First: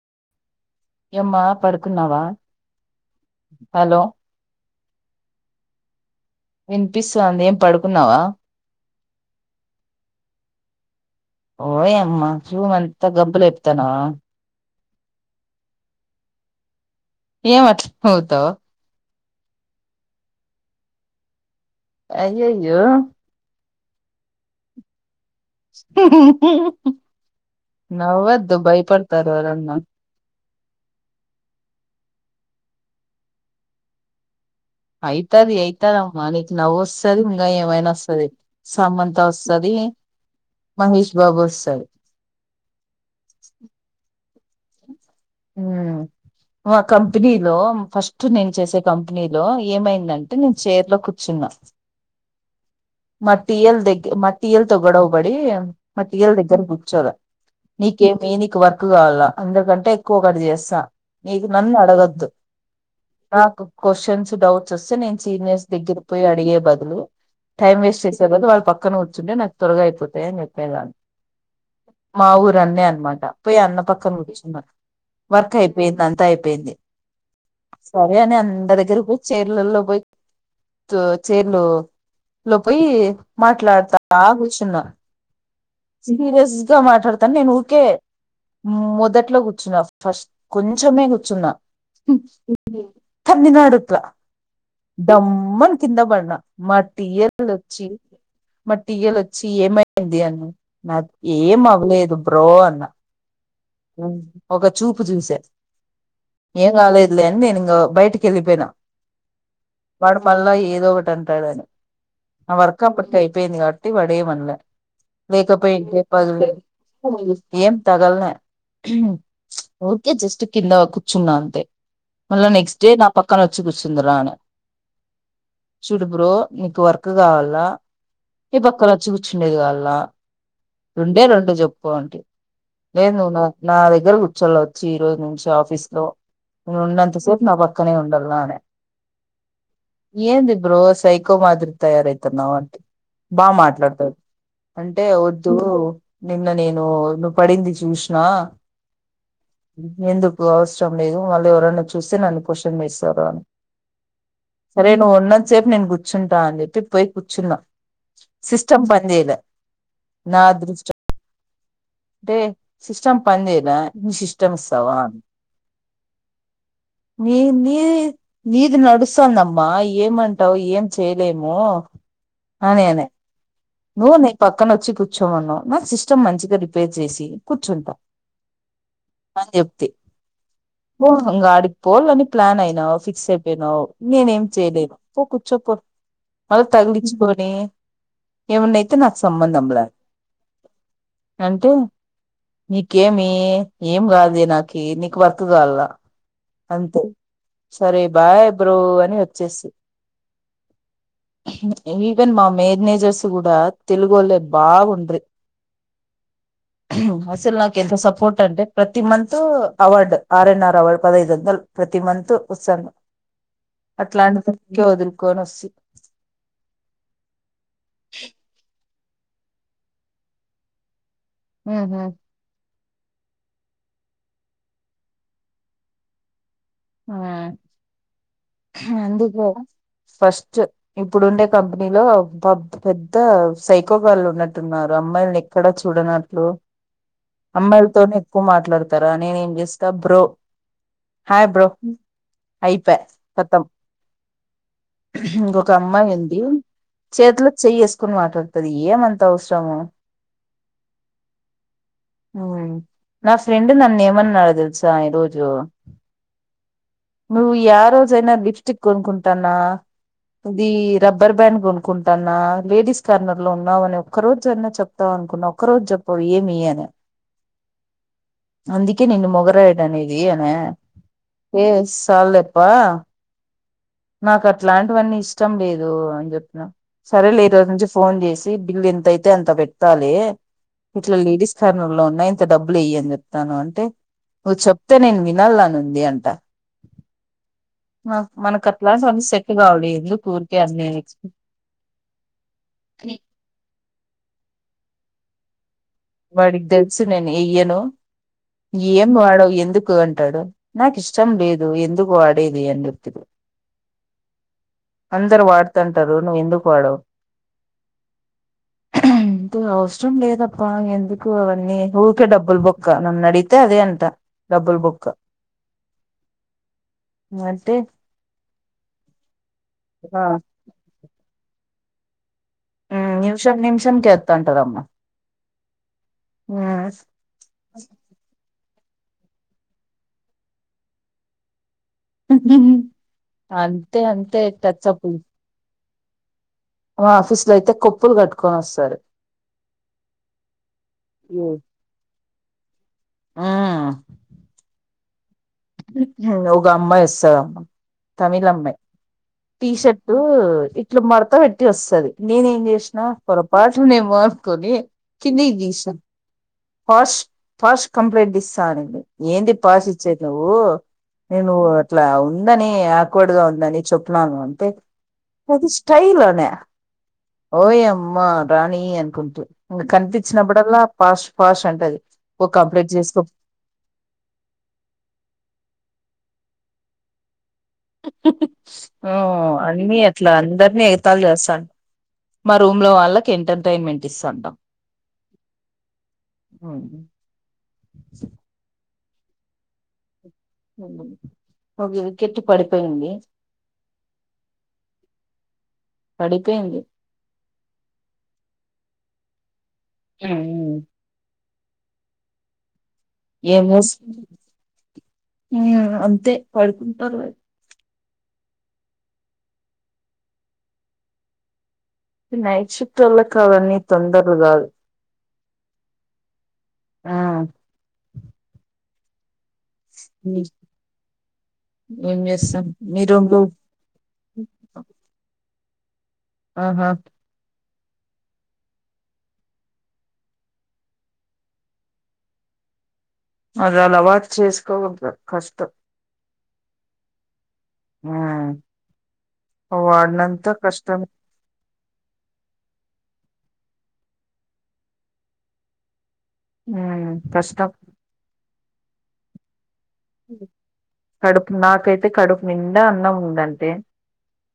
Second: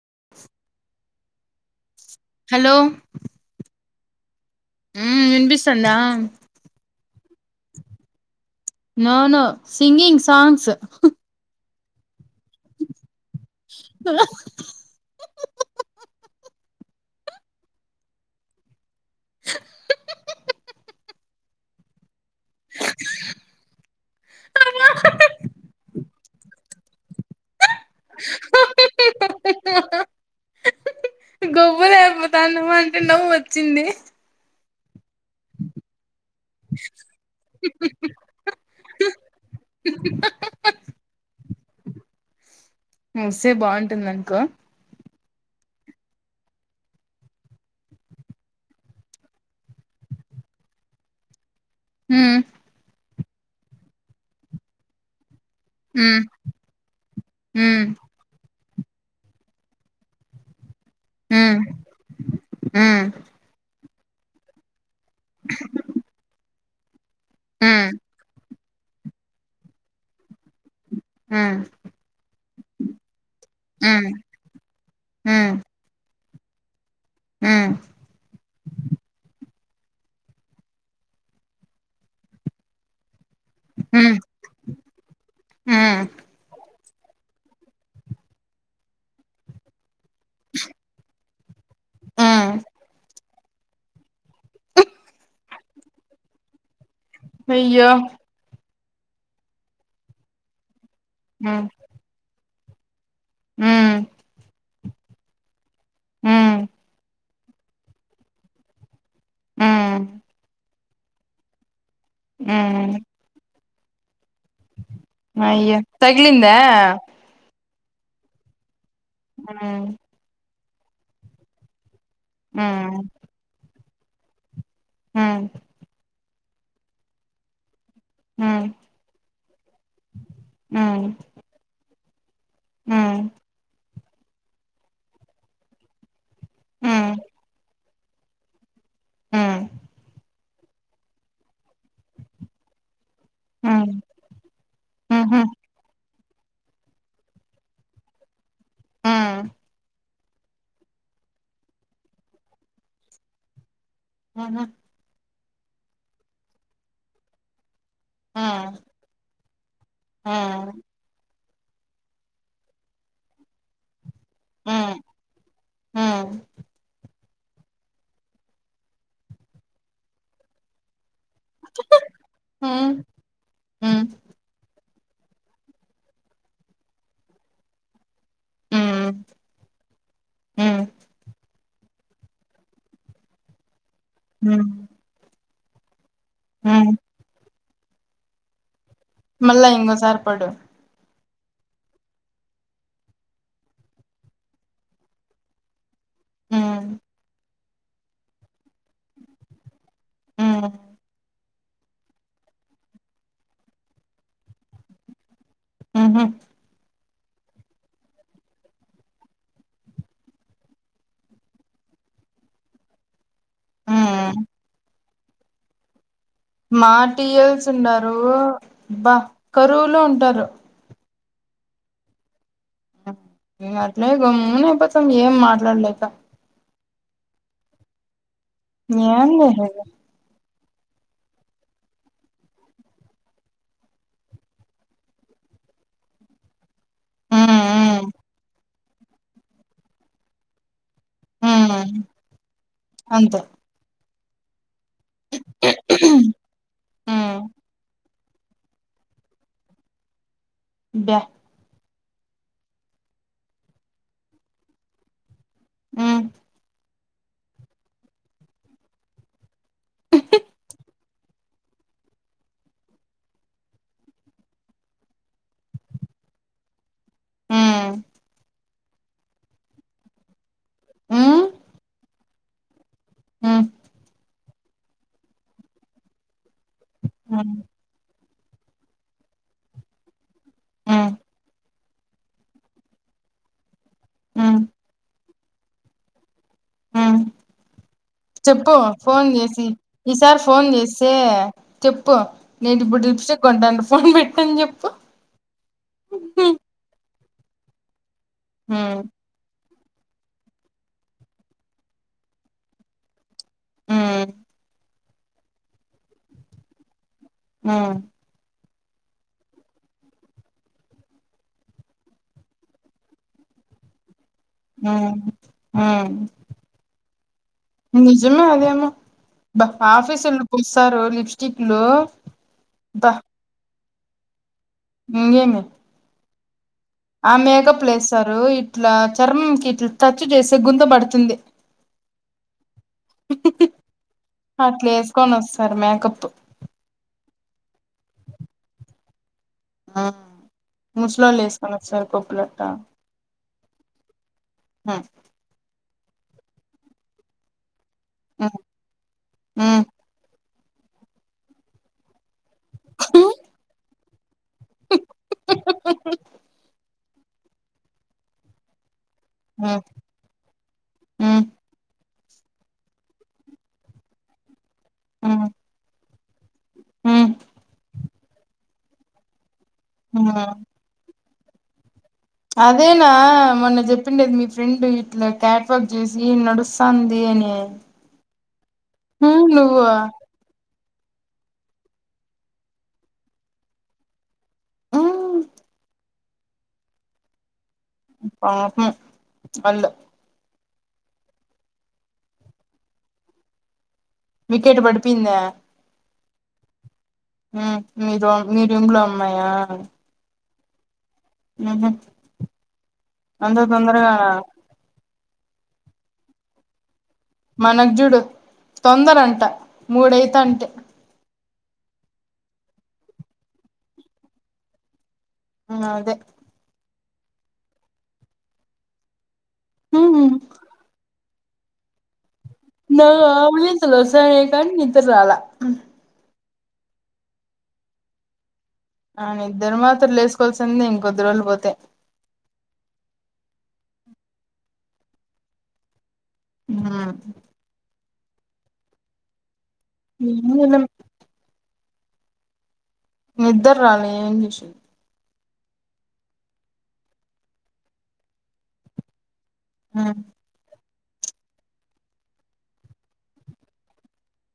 [unintelligible] ఎమ్మా పడు hello hello ఉమ్ వినిపిస్తంది ఆ వినిపిస్తుంది ఏం పడుకున్నావా నవును సింగింగ్ సాంగ్స్ హ్ ఓయమ్మా రూమ్ అంతా గంపులేపుతానావా ఏమట్ల నవతవ్ [unintelligible] అయ్యాయో అ [unintelligible] నవ్వద్దు భయపడతారు ఎవరన్నా గొబ్బుర అయిపోతా నువ్ అంటే నవ్వు వచ్చింది. అయితది అయితదమ్మా నీకు నవ్వు వస్తది ఇంకా ఏమైనా వస్తంది సమంత వస్తుంది. మహేష్ బాబు వస్తడు. వస్తే బాగుంటుంది అనుకో మ్ మా కంపెనీలో ఫస్ట్ నేను చేసే కంపెనీలో ఏమైందంటే నేను చైర్ లో కూర్చున్నా హ్మ్ మత్ ఏల్ దగ్ మత్ ఏల్ తో గోడవ బడి మ్మ్ మటియుల్ దగ్గర గుచ్చద నీకేమి నీక్ వర్త్ ఎక్కువ కావాల అందరికంటే ఎక్కువ ఒకటి చేస్తా ఈగ మ్మ్ నన్న అడగద్దు మ్మ్ నాకు క్వశ్చన్స్ డౌట్స్ వస్ నేను సీనియర్స్ దగ్గర పోయి అడిగే బదులు హలో టైమ్ మ్మ్ వేస్ట్ చేసేవాళ్ళు వల్ల పక్క పక్కన వచ్చుంటే నాకు త్వరగా అయిపోతా అని చెప్పేదాన్ని మ్మ్ మా ఊరన్నే అనమాట పోయి అన్న మ్మ్ పక్కన కూచన్నా మ్మ్ వర్క్ అయిపోయింది అంతా అయిపోయింది. మ్మ్ మ్మ్ ఎది సరే అని అందరి దగ్గరకి పోయి చేరుత్ లల్లో పోయి చేర్లు లోపోయి మాట్లాడతవ మ్మ్ కూర్చున్నా మ్మ్ సీరియిస్ గా మాట్లాడతాన్ నేను ఊరికే మొదట్లో కూర్చున్నావ్ ఫస్ కొంచమే గు చ్చున్నా ఉమ్ మ్మ్ ఉండే తన్నినాడు ఇట్లా ధమ్మన్ అని కింద పడిన మట్ టీఎల్ వచ్చి అయ్యో మట్టి ఇయాల్ వచ్చి ఏమయింది అను నాకు ఏం మ్మ్ అవ్వలేదు బ్రో అన్ ట మ్మ్ ఒక చూపు చూశా మ్మ్ ఏం కాలేదు లే నేను ఇంకా మ్మ్ వాడు మళ్ళ ఏదో ఒక అంటాడు అని ఆ వర్క్ మ్మ్ అప్పటికి అయిపోయింది కాబట్టి ట్టి ఏం అనలే అయ్యో లేకపోయుంటే తగిలిందా [unintelligible] తగల్లే మ్మ్ ఓకే, జస్ట్ కింద కూర్చున్నా అంతే మళ్లా నెక్స్ట్ డే మ్మ్ నా పక్కనోచ్చి కూచ్చ చుందురా అని మ్మ్ చుడు బ్రో నీకు వర్క్ కావాలా ఈ మ్మ్ పక్కల వచ్చి కూర్చుండేది కావాల్లా మ్మ్ రెండే రెండు చెప్పు పో అంటి లేదు నువ్వు నా నా దగ్గర కూర్చోవాల వచ్చి ఈ రోజు నుంచి ఆఫీస్ లో నువ్వు ఉన్నంతసేపు నా పక్ పక్కనే ఉండాల్నా అనే ఏంది బ్రో, సైకో మాదిరి తయారవుతున్నావ్ అంటి బా మాట్లాడుతాడు అంటే వద్దు నిన్న నేను నువ్వు పడింది చూసిన ఎందు కు అవసరం లేదు మళ్ళీ ఎవరైనా చూస్తే నన్ను క్వశ్చన్ వేస్తారు అని సరే నువ్ ఉన్న సేపు నేను కూర్చుంటా అని చెప్పి పోయి కూర్చున్నా సిస్టమ్ పనిచేయలే నా అదృష్టం టే సిస్టమ్ పనిచేయలే నీ సిస్టమ్ ఇస్తావా అన్న నీ నీది నీది నడుస్తాందమ్మ ఏమంటావు ఏం చే లేము అనే అనే ను న పక్కన వచ్చి పచ్చ కూర్చోమన్నా నా సిస్టమ్ మంచిగా రిపేర్ చేసి కూర్చుంటాం అ చెప్తే ఓంగ అడి పోని ప్లాన్ అయినావు ఫిక్స్ అయిపోయినా్ నేనేం చేయలేదు ఒక చెొప్పు మళ తగిలించి పోనీ ఏముండైతే మళ్ళా ఇంగో సపడు అంటే నీకేమి ఏం కాదు నాకి నీకు భర్త కాాల అంతే సరే బాయ్ బ్రో అని వచ్చేసి ఆ ఈవెన్ మా మేర్నేజర్స్ కూడా తెలుగు వాళ్లే బావుండ్రి ఆహ అసలు నాకు ఎంత సపోర్ట్ అంటే ప్రతి month award R N R award పదహైదు వందలు ప్రతి మంత్ పుత్సంగం అట్లాంటి సంకే వదులు కోనసి మాటియల్స్ స్తున్నారుారు బా కరువులో ఉంటారు హ్మ్మ్ ఇ అట్లేమ్ నపోతేం ఏం మాట్లాడలేక ఆ ఏం అందుక చేసేది ఫస్ట్ ఇప్పుడు ఉండే కంపెనీలో పెద్ద సైకోకాల్లు ఉన్నట్టున్నారు అమ్మాయిల్ని ఎక్కడ చూడనట్లు అమ్మాయిలతోనే ఎక్కువ మాట్లాడతారా నేను ఏం చేస్తా బ్రో హయ బ్రో అయిప అంతే కతం ఇంకొక అమ్మాయి ఉంది చేతిలో చెయేస్త చకుని మాట్లాడుతుంది ఏమంత అవసరము బ హ నా ఫ్రెండ్ నన్న ఏమన్నా నాడ తెలుసా ఈ రోజు ఆ నువ్వు ఏ రోజైనా లిప్స్టిక్ కొనుక్కుంటాన్నా ఇది రబ్బర్ బ్యాండ్ కొనుక్కుంటాన్నా లేడీస్ కార్నర్ లో ఉన్నావు అని ఒక్క రోజ అయినా చెప్తావు అనుకున్నావు ఒకక్క రోజు చెప్పవు ఏమి అని హ్మ్మ్ అందుికే నిన్న మొగర ఇడనే ఇది అన హ్మ్మ్ ఎమ్ సాల్లేప్పా హు నాకు అట్లాంటివన్నీ ఇష్టం లేదు అన్ చెప్ సరేలే ఈ మ్మ్ రోజు నుంచి ఫోన్ చేసి బిల్లు ఎంతయితే అంత పెట్టాలి మ్మ్ ఇట్లా లేడిస్ కార్ ను లో ఉన్నాయి నైన్త్ డబ్బులు ఇయ్యని చెప్తాను అంటే నువ్ మ్మ్ చెప్తతే నేన్ వి ళ్లానుంది అంట మ్మ్ ఆ మనక చెప్పు ఫోన్ చేసి ఈసారి ఫోన్ చేస్తే చెప్పు నేను ఇప్పుడు ్రిప్స్టెక్ కొంటాడ్ ఫోన్ పెట్టాని చెప్పు వాడికీ తెలుసు నిను ఎయ్యను మ్మ్ ఏం వాడవ్ ఎందుక్ కు అంటాడు నాకు ఇష్టం లేదు ఎందుకు ఆడేది అని చెప్పడు హు అందరు వాడతంటారు నువ్వు ఎందుకు వాడవు హ ఇంత అవసరం లేదప్ బా ఎందుకు అవన్నీ ఊరికే డబ్బులు బొక్క నన్ను అడితే అదే అంట డబ్బులు బొక్క ఆ మ్ అంటే నిజమే అదేమో ఆఫీసొళ్ళు పుస్తారు లిప్ స్టిక్లు హు నిమిషం నిమిష షం కెత్త ఇంగెమి ఆ ఆ మెకాప్లేస్తారు ఇ ఇట్లా చర్మంకి ఇట్లా టచ్ చేస్తే గుంత పడుతుంది అంతే అంతే టచ్ అప్ ప్పు మా ఆఫీస్ లో అయితే కొప్పులు కట్టుకొని వస్తారు ఆ ముసులోళ్లేస్కొని వస్తారు కొప్పులట్టా హు మ్ హు మ్ ఒగమ్మాయి ఒస్సదమ్మ తమిళ్ మ్మ్ అమ్మాయ్ మ్మ్ టీషర్టు ఇట్లు మడ్త పెట్టి వస్తది. నేనేం చేసిన హ్మ్ పొరపాట్లు నేన్ కొని కిందికి తీస్న పాష్ ఫాస్ట్ కంప్లైంట్ ఇస్తా అనింది. ఏంది పాస్చ్చేది. ఓ హ్మ్ నేను చెప్పు ఇట్లా ఉందని అక్వార్డ్గా ఉందని చెప్పినాను అంతే హ్మ్ అది స్టైల్ న్య హ్మ్ ఓయమ్ అమ్మా రాణి అన్కుంటు హ్మ్ కన్పించినప్పుడల్లా పాష్ ఫాస్ట్ అంటది. ఓ కంప్లీట్ అదేనా చేసుకో మొన్న చెప్పిండేది మీ ఫ్రెండ్ ఇట్ల క్యాట్వాక్ చేసి నడుస్తాంది అని హ ఉమ్ నువ్వు అన్నీ అట్ల అందర్ని ఎ [unintelligible] మా రూమ్లో వాళ్ళక్ ఎంటర్టైమెంట్ ఇస్తాంటం. ఆ అవునా పాపం అల్ ఒక వికెట్ పడిపోయింది. వికెట్ బడపెయిందా పడిపోయింది. ఆ మీ [unintelligible] అమ్మాయా ఆ నమ్మం. అంత తొందర్గానా హ్మ్ అంతే పాడ్ మనకు జూడు తొందర అంట మూడు అంతంటే నైట్ షిఫ్ట్ ఓలకి అవని తొందరరూ కాదు ఆ అదే ఆ హమ్ ఏం చేస్తున్నావ్ నాకు అవలింతలు ఇస్తాయి కానీ నిద్ర రల అన్ ఆహా ఆని ఇద్దరు మాత్ర లేసుకోవాల్సింది ఇంకొద్దిరోళ్ళు పోతే అది వాళ్ళు అవాటు చేసుకోకదు కష్టం ఆ హా అఓ వాడినంత ఏం కష్టం నిద్దరు రాల ఏం చేసింది హ్మ్మ్ కష్టం ఆ కడుపు నాకైతే కడుపు నిండా అన్నం ఉందంటే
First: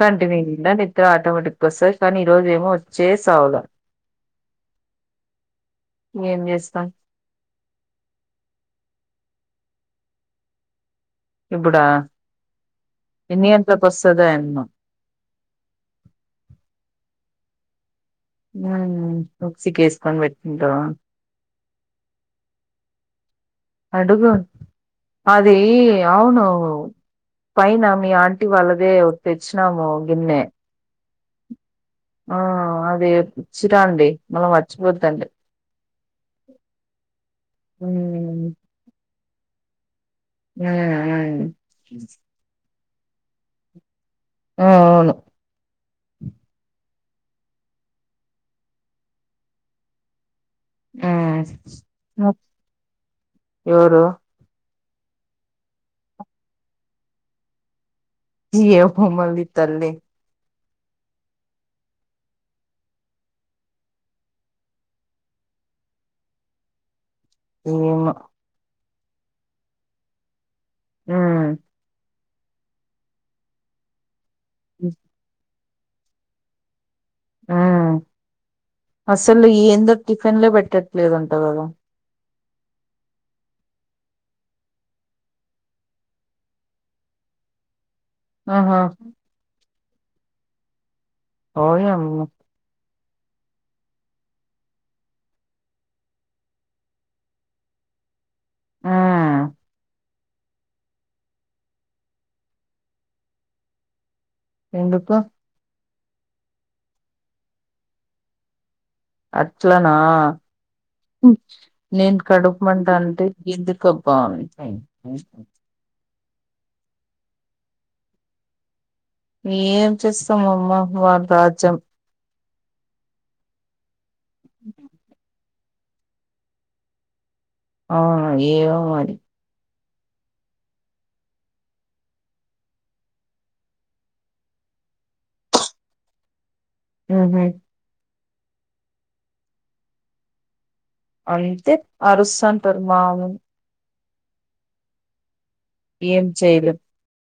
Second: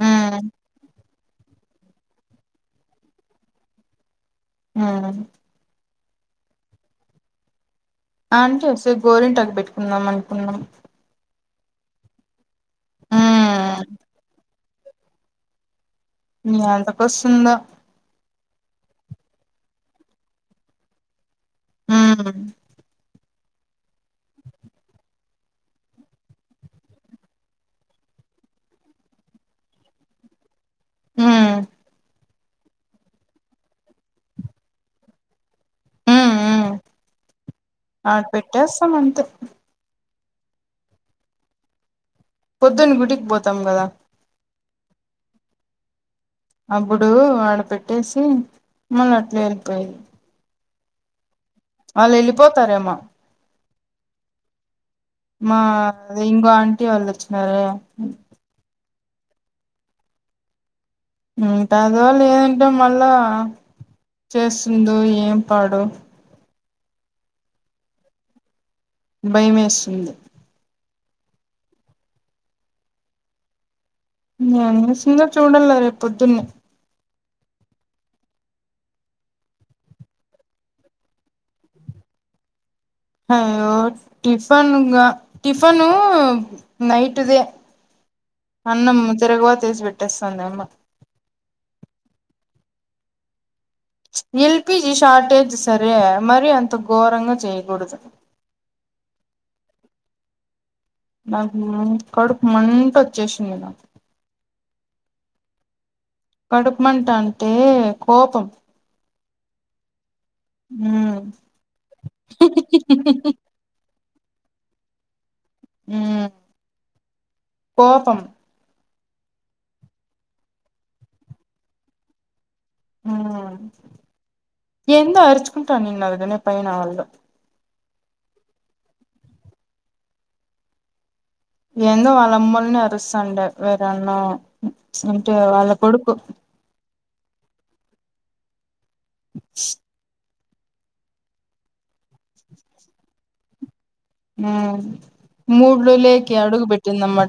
కంటి మీ ఉమ్ ద నీతే ఇ ఆటోమేటిక్గా వస్తుంది కానీ ఈరోజ ఏమో వచ్చే సావులు ఆ ఎం చేస్తాం అంటే వసే గోరింటకి పెట్టుకుందాం అనుకున్నాం ఇప్పుడా ఇన్ని గంట ల్లో కో ఉమ్ వస్తదో ఏమో మీ అంత కోస్తుంద ఉ బక్సికేసుకొని పెట్టింటావా హ్మ్మ్ అడుగు అది అవును పైన మీ ఆంటీ వాళ్ళదే తెచ్చినాము గిన్నె ఉమ్ ఆ అదిచ్చరాండి మళ్ళం మర్చిపోద్దండి హ్మ్మ్ ఆడు మ్మ్ పెట్టేస్తాం అంతే హ్మ్ పొద్దున్న గుడికి పోతాం కదా ఆ అవును అప్పుడు వాడ పెట్టేసి మళ్ళీ అట్లే వెళ్ళిపోయది హ్మ్మ్ ఆళ్ళు ఎళ్ళిపోతారేమో ఎవరు మా ఇంకో ఆంటీ వాళ్ళు వచ్చినారే హమలి తల్లి ఉంటాదో లేదంటే మల్ల చేస్తుందో ఏం పాడో ఏన్న భయమేస్తుంది ఊమ్ న సింగర్ చూడంలే రేపుొద్దున్నే హ్మ్మ్ అసలు ఏందో టిఫిన్ లో పెట్టట్లేదంట గదా హ టిఫన్గా టిఫను నైటుదే ఆహా అన్నమ్ తిరగమాత ఏసి పెట్టు తెస్తాందమ్మ ఓయమ్మో ఎల్పీజీ షార్టేజ్ సరే మరి అంత ఘోరంగా చేయకూడదు ఆ నాకు కడుపు మంట వచ్చేసింది నాకు ఎందుకు కడుపు మంట అంటే కోపం అట్లనా ఉమ్ ఊహ్మ్ నేను కడుపు మంట అంటే గిందుకో [unintelligible] ఊమ్ కోపం ఏం చేస్తామమ్మ వాళ్ళ రాజ్యం ఊమ్ ఎంత అరుచు అంట నేను ఆ విధంగా పైన వాళ్ళు ఆ ఏమో మరి ఏందో వాళ్ళ అమ్మల్ని అరుస్తండి వేరన్నో ప్చ్ అంటే వాళ్ళ కొడుకు ఊహ్మ్ [unintelligible] అంటే అరుస్తాంటరు మాము ఊమ్ మూడ్లు ఏం లేకి అడుగు చేయలేం పెట్టిందమ్మా